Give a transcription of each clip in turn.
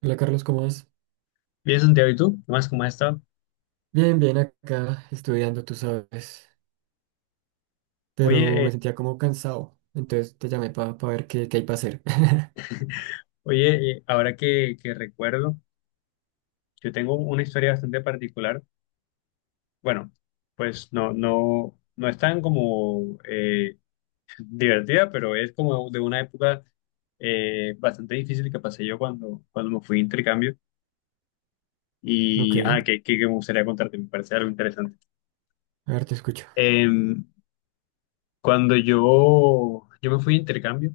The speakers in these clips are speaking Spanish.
Hola Carlos, ¿cómo vas? Bien, Santiago, ¿y tú? ¿Qué más? ¿Cómo has estado? Bien, bien acá estudiando, tú sabes, pero Oye, eh, me sentía como cansado, entonces te llamé para ver qué hay para hacer. oye, ahora que recuerdo, yo tengo una historia bastante particular. Bueno, pues no es tan como divertida, pero es como de una época bastante difícil que pasé yo cuando me fui de intercambio Ok, y ajá, que me gustaría contarte, me parece algo interesante. a ver, te escucho. Em, cuando yo me fui de intercambio,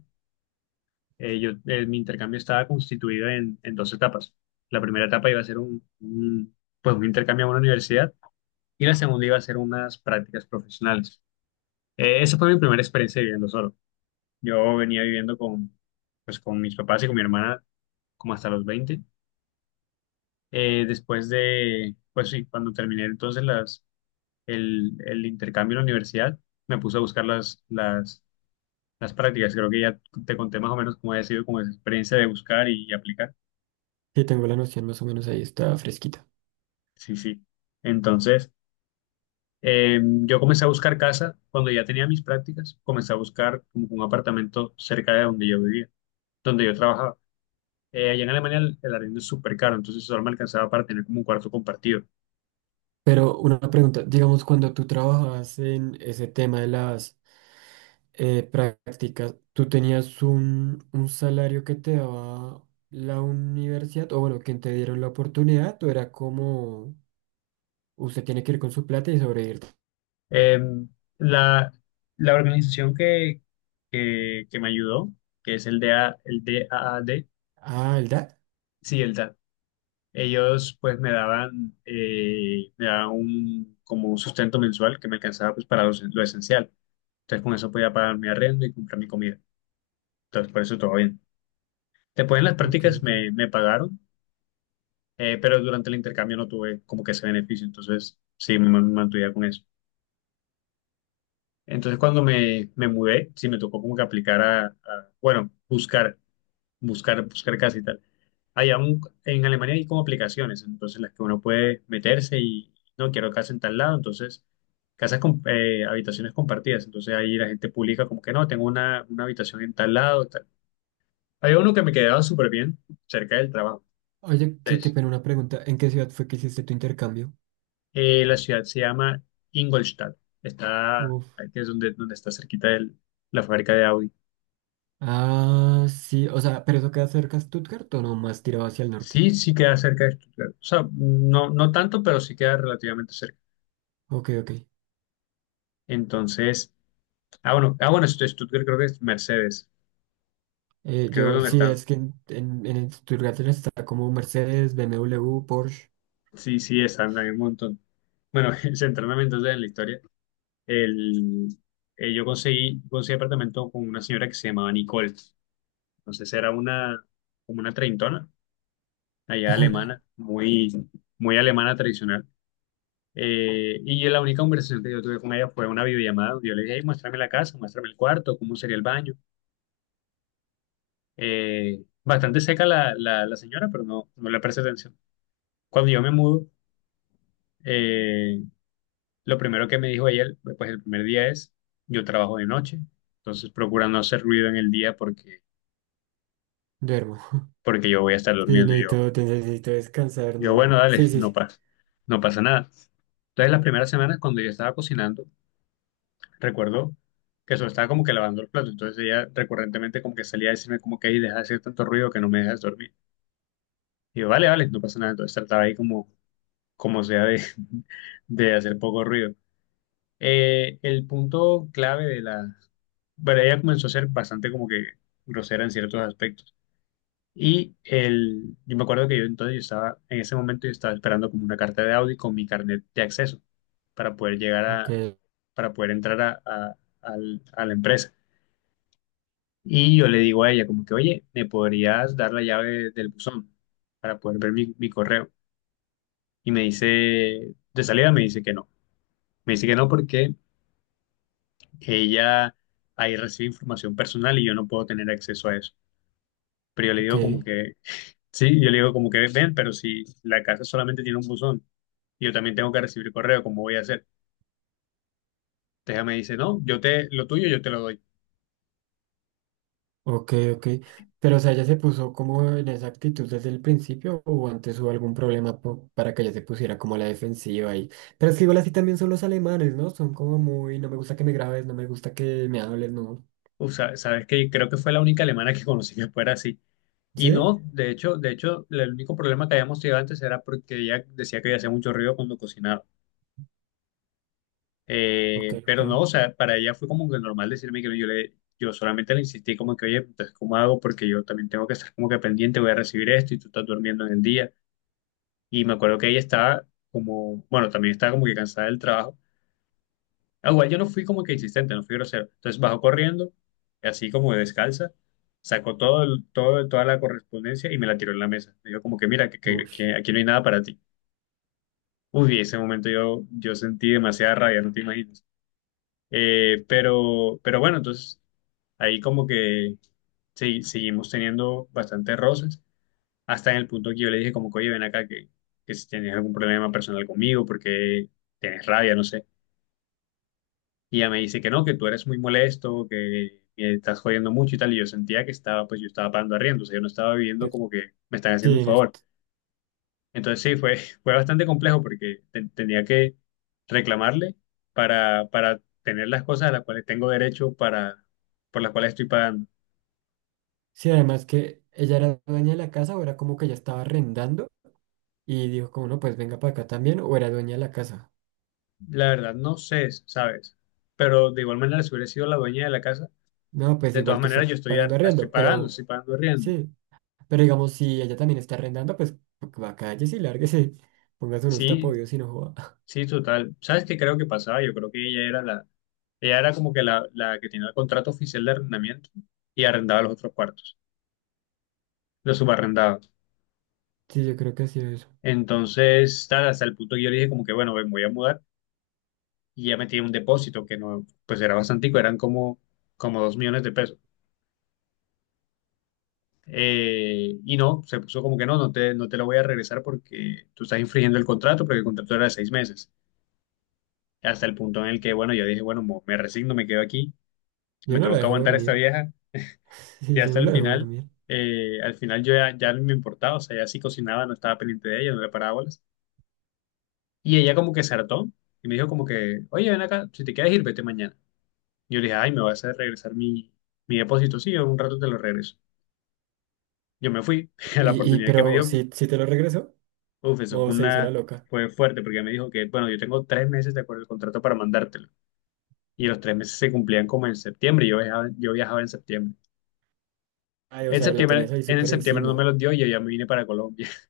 mi intercambio estaba constituido en dos etapas. La primera etapa iba a ser pues un intercambio a una universidad y la segunda iba a ser unas prácticas profesionales. Esa fue mi primera experiencia viviendo solo. Yo venía viviendo con mis papás y con mi hermana como hasta los 20. Después de, pues sí, cuando terminé entonces el intercambio en la universidad, me puse a buscar las prácticas. Creo que ya te conté más o menos cómo había sido como esa experiencia de buscar y aplicar. Sí, tengo la noción más o menos ahí, está fresquita. Sí, sí. Entonces, eh, yo comencé a buscar casa cuando ya tenía mis prácticas, comencé a buscar como un apartamento cerca de donde yo vivía, donde yo trabajaba. Allá en Alemania el arriendo es súper caro, entonces solo me alcanzaba para tener como un cuarto compartido. Pero una pregunta, digamos, cuando tú trabajabas en ese tema de las prácticas, ¿tú tenías un salario que te daba la universidad? O bueno, quien te dieron la oportunidad, o era como usted tiene que ir con su plata y sobrevivir. Eh, la, la organización que me ayudó, que es el D A D. Ah, el DAT. sí, el Ellos pues me daban, como un sustento mensual que me alcanzaba pues para lo esencial. Entonces con eso podía pagar mi arriendo y comprar mi comida. Entonces por eso todo bien. Después en las Ok, prácticas ok. me pagaron, pero durante el intercambio no tuve como que ese beneficio. Entonces sí, me mantuve con eso. Entonces cuando me mudé, sí me tocó como que aplicar bueno, buscar casa y tal. Hay aún, en Alemania hay como aplicaciones, entonces las que uno puede meterse y no quiero casa en tal lado, entonces casas con habitaciones compartidas, entonces ahí la gente publica como que no, tengo una habitación en tal lado, tal. Había uno que me quedaba súper bien cerca del trabajo. Oye, que te Entonces, pena una pregunta. ¿En qué ciudad fue que hiciste tu intercambio? La ciudad se llama Ingolstadt, está, Uf. que es donde, donde está cerquita de la fábrica de Audi. Ah, sí, o sea, ¿pero eso queda cerca de Stuttgart o no más tirado hacia el norte? Sí, sí queda cerca de Stuttgart, o sea, no, no tanto, pero sí queda relativamente cerca. Ok, ok. Entonces... Ah, bueno, Stuttgart creo que es Mercedes. Creo que es Yo, donde sí, están. es que en Stuttgart está como Mercedes, BMW, Porsche. Sí, sí, están, hay un montón. Bueno, centrándome entonces en la historia, el, yo conseguí apartamento con una señora que se llamaba Nicole. Entonces era como una treintona, allá alemana, muy, muy alemana tradicional. Y la única conversación que yo tuve con ella fue una videollamada. Yo le dije: "Ey, muéstrame la casa, muéstrame el cuarto, cómo sería el baño". Bastante seca la señora, pero no le presté atención. Cuando yo me mudo, eh, lo primero que me dijo ella, pues el primer día, es: yo trabajo de noche, entonces procura no hacer ruido en el día porque, Duermo. porque yo voy a estar Sí, durmiendo. Y yo, necesito, necesito descansar, yo, bueno, ¿no? dale, Sí, sí, sí. No pasa nada. Entonces las primeras semanas cuando yo estaba cocinando, recuerdo que solo estaba como que lavando el plato, entonces ella recurrentemente como que salía a decirme como que: "Ahí deja de hacer tanto ruido, que no me dejas dormir". Y yo, vale, vale, no pasa nada. Entonces trataba ahí como sea de hacer poco ruido. El punto clave de la... Bueno, ella comenzó a ser bastante como que grosera en ciertos aspectos. Y yo me acuerdo que yo entonces yo estaba, en ese momento yo estaba esperando como una carta de Audi con mi carnet de acceso para poder llegar Ok, a, para poder entrar a la empresa. Y yo le digo a ella como que: "Oye, ¿me podrías dar la llave del buzón para poder ver mi correo?". Y me dice, de salida me dice que no. Me dice que no porque ella ahí recibe información personal y yo no puedo tener acceso a eso. Pero yo le ok, digo como que, sí, yo le digo como que ven, pero si la casa solamente tiene un buzón, yo también tengo que recibir correo, ¿cómo voy a hacer? Entonces ella me dice: no, lo tuyo yo te lo doy. ok, ok. Pero, o sea, ¿ella se puso como en esa actitud desde el principio o antes hubo algún problema para que ella se pusiera como a la defensiva ahí? Pero es que igual así también son los alemanes, ¿no? Son como muy, no me gusta que me grabes, no me gusta que me hables, ¿no? O sea, sabes que creo que fue la única alemana que conocí que fuera así. Y ¿Sí? no, de hecho, el único problema que habíamos tenido antes era porque ella decía que ella hacía mucho ruido cuando cocinaba. Ok, ok. Pero no, o sea, para ella fue como que normal decirme que no, yo solamente le insistí como que: "Oye, entonces, ¿cómo hago? Porque yo también tengo que estar como que pendiente, voy a recibir esto y tú estás durmiendo en el día". Y me acuerdo que ella estaba como, bueno, también estaba como que cansada del trabajo. Ah, igual yo no fui como que insistente, no fui grosero. Entonces bajó corriendo, así como descalza, sacó toda la correspondencia y me la tiró en la mesa. Me dijo como que: "Mira, que, que- Uy. que aquí no hay nada para ti". Uy, ese momento yo sentí demasiada rabia, no te imaginas. Pero bueno, entonces ahí como que seguimos teniendo bastantes roces, hasta en el punto que yo le dije como que: "Oye, ven acá, que si tienes algún problema personal conmigo, porque tienes rabia, no sé". Y ella me dice que no, que tú eres muy molesto, que me estás jodiendo mucho y tal, y yo sentía que pues yo estaba pagando arriendo, o sea, yo no estaba viviendo como que me están haciendo un Sí, favor. Entonces sí, fue bastante complejo porque tenía que reclamarle para tener las cosas a las cuales tengo derecho por las cuales estoy pagando. sí, además que ella era dueña de la casa o era como que ella estaba arrendando y dijo como no, pues venga para acá también o era dueña de la casa. La verdad, no sé, ¿sabes? Pero de igual manera, si hubiera sido la dueña de la casa, No, pues de igual todas tú maneras estás yo estoy, pagando estoy arriendo, pero estoy pagando riendo. sí, pero digamos si ella también está arrendando, pues va cállese y lárguese, póngase unos Sí, tapoyos y no joda. sí, total. ¿Sabes qué creo que pasaba? Yo creo que ella era como que la que tenía el contrato oficial de arrendamiento y arrendaba los otros cuartos, los subarrendaba. Sí, yo creo que así es. Entonces, tal, hasta el punto que yo le dije como que: "Bueno, me voy a mudar", y ya metí un depósito que no, pues era bastante, eran como 2 millones de pesos. Y no, se puso como que no, no te lo voy a regresar porque tú estás infringiendo el contrato, porque el contrato era de 6 meses. Hasta el punto en el que, bueno, yo dije: "Bueno, me resigno, me quedo aquí, me Yo no la tengo que dejo aguantar a esta dormir. vieja". Y Sí, yo hasta no el la dejo final, dormir. Al final yo ya no me importaba, o sea, ya sí cocinaba, no estaba pendiente de ella, no le paraba bolas. Y ella como que se hartó y me dijo como que: "Oye, ven acá, si te quieres ir, vete mañana". Yo le dije: "Ay, me vas a regresar mi depósito". Sí, en un rato te lo regreso. Yo me fui. A la Y oportunidad que me pero dio, si si te lo regresó uf, eso o se hizo la loca. fue fuerte, porque me dijo que, bueno, yo tengo 3 meses de acuerdo al contrato para mandártelo. Y los 3 meses se cumplían como en septiembre. Y yo viajaba en septiembre. Ay, o En sea, la tenías septiembre, ahí en el súper septiembre no me encima. los dio y yo ya me vine para Colombia.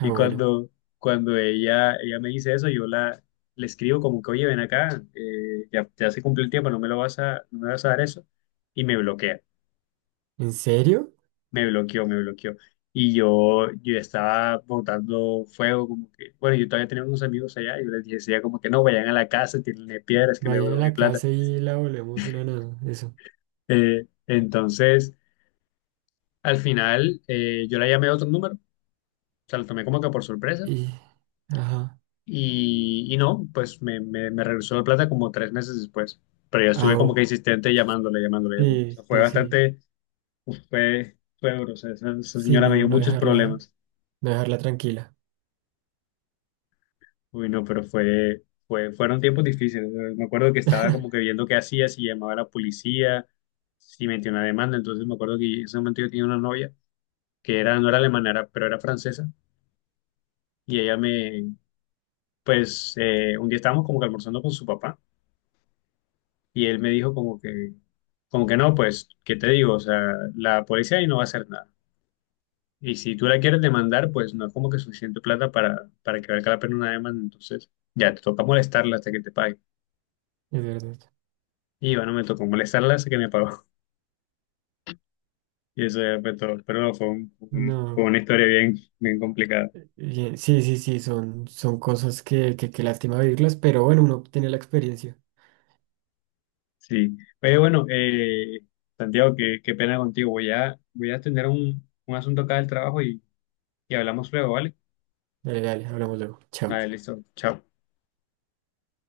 Ah, Y bueno. cuando, cuando ella me dice eso, le escribo como que: "Oye, ven acá, ya se cumplió el tiempo, no me lo vas a, no me vas a dar eso". Y me bloquea. ¿En serio? Me bloqueó, me bloqueó. Y yo estaba botando fuego, como que, bueno, yo todavía tenía unos amigos allá, y yo les decía como que no, vayan a la casa, tienen piedras, que me Vayan a devuelvo mi la plata. casa y la volvemos una nada. Eso. Entonces, al final, yo la llamé a otro número, o sea, lo tomé como que por sorpresa, Y, ajá. y no, pues me regresó la plata como 3 meses después. Pero yo estuve Ah, como o-, que insistente llamándole, llamándole, llamándole. O sea, sí, fue sí, sí. bastante, uf, fue duro, o sea, esa Sí, señora me no, dio no muchos dejarla, problemas. no dejarla tranquila. Uy, no, pero fueron tiempos difíciles. Me acuerdo que estaba como que viendo qué hacía, si llamaba a la policía, si metía una demanda. Entonces me acuerdo que en ese momento yo tenía una novia que no era alemana, pero era francesa. Y ella me, pues, un día estábamos como que almorzando con su papá y él me dijo como que, no, pues, "¿qué te digo? O sea, la policía ahí no va a hacer nada. Y si tú la quieres demandar, pues no es como que suficiente plata para que valga la pena una demanda. Entonces ya te toca molestarla hasta que te pague". Es verdad. Y bueno, me tocó molestarla hasta que me pagó. Y eso ya fue todo. Pero no, fue No, una historia bien, bien complicada. bien. Sí, sí, sí, son, son cosas que lástima vivirlas, pero bueno, uno tiene la experiencia. Sí. Pero bueno, Santiago, qué pena contigo. Voy a atender un asunto acá del trabajo y hablamos luego, ¿vale? Dale, dale, hablamos luego. Chao. Vale, listo. Chao.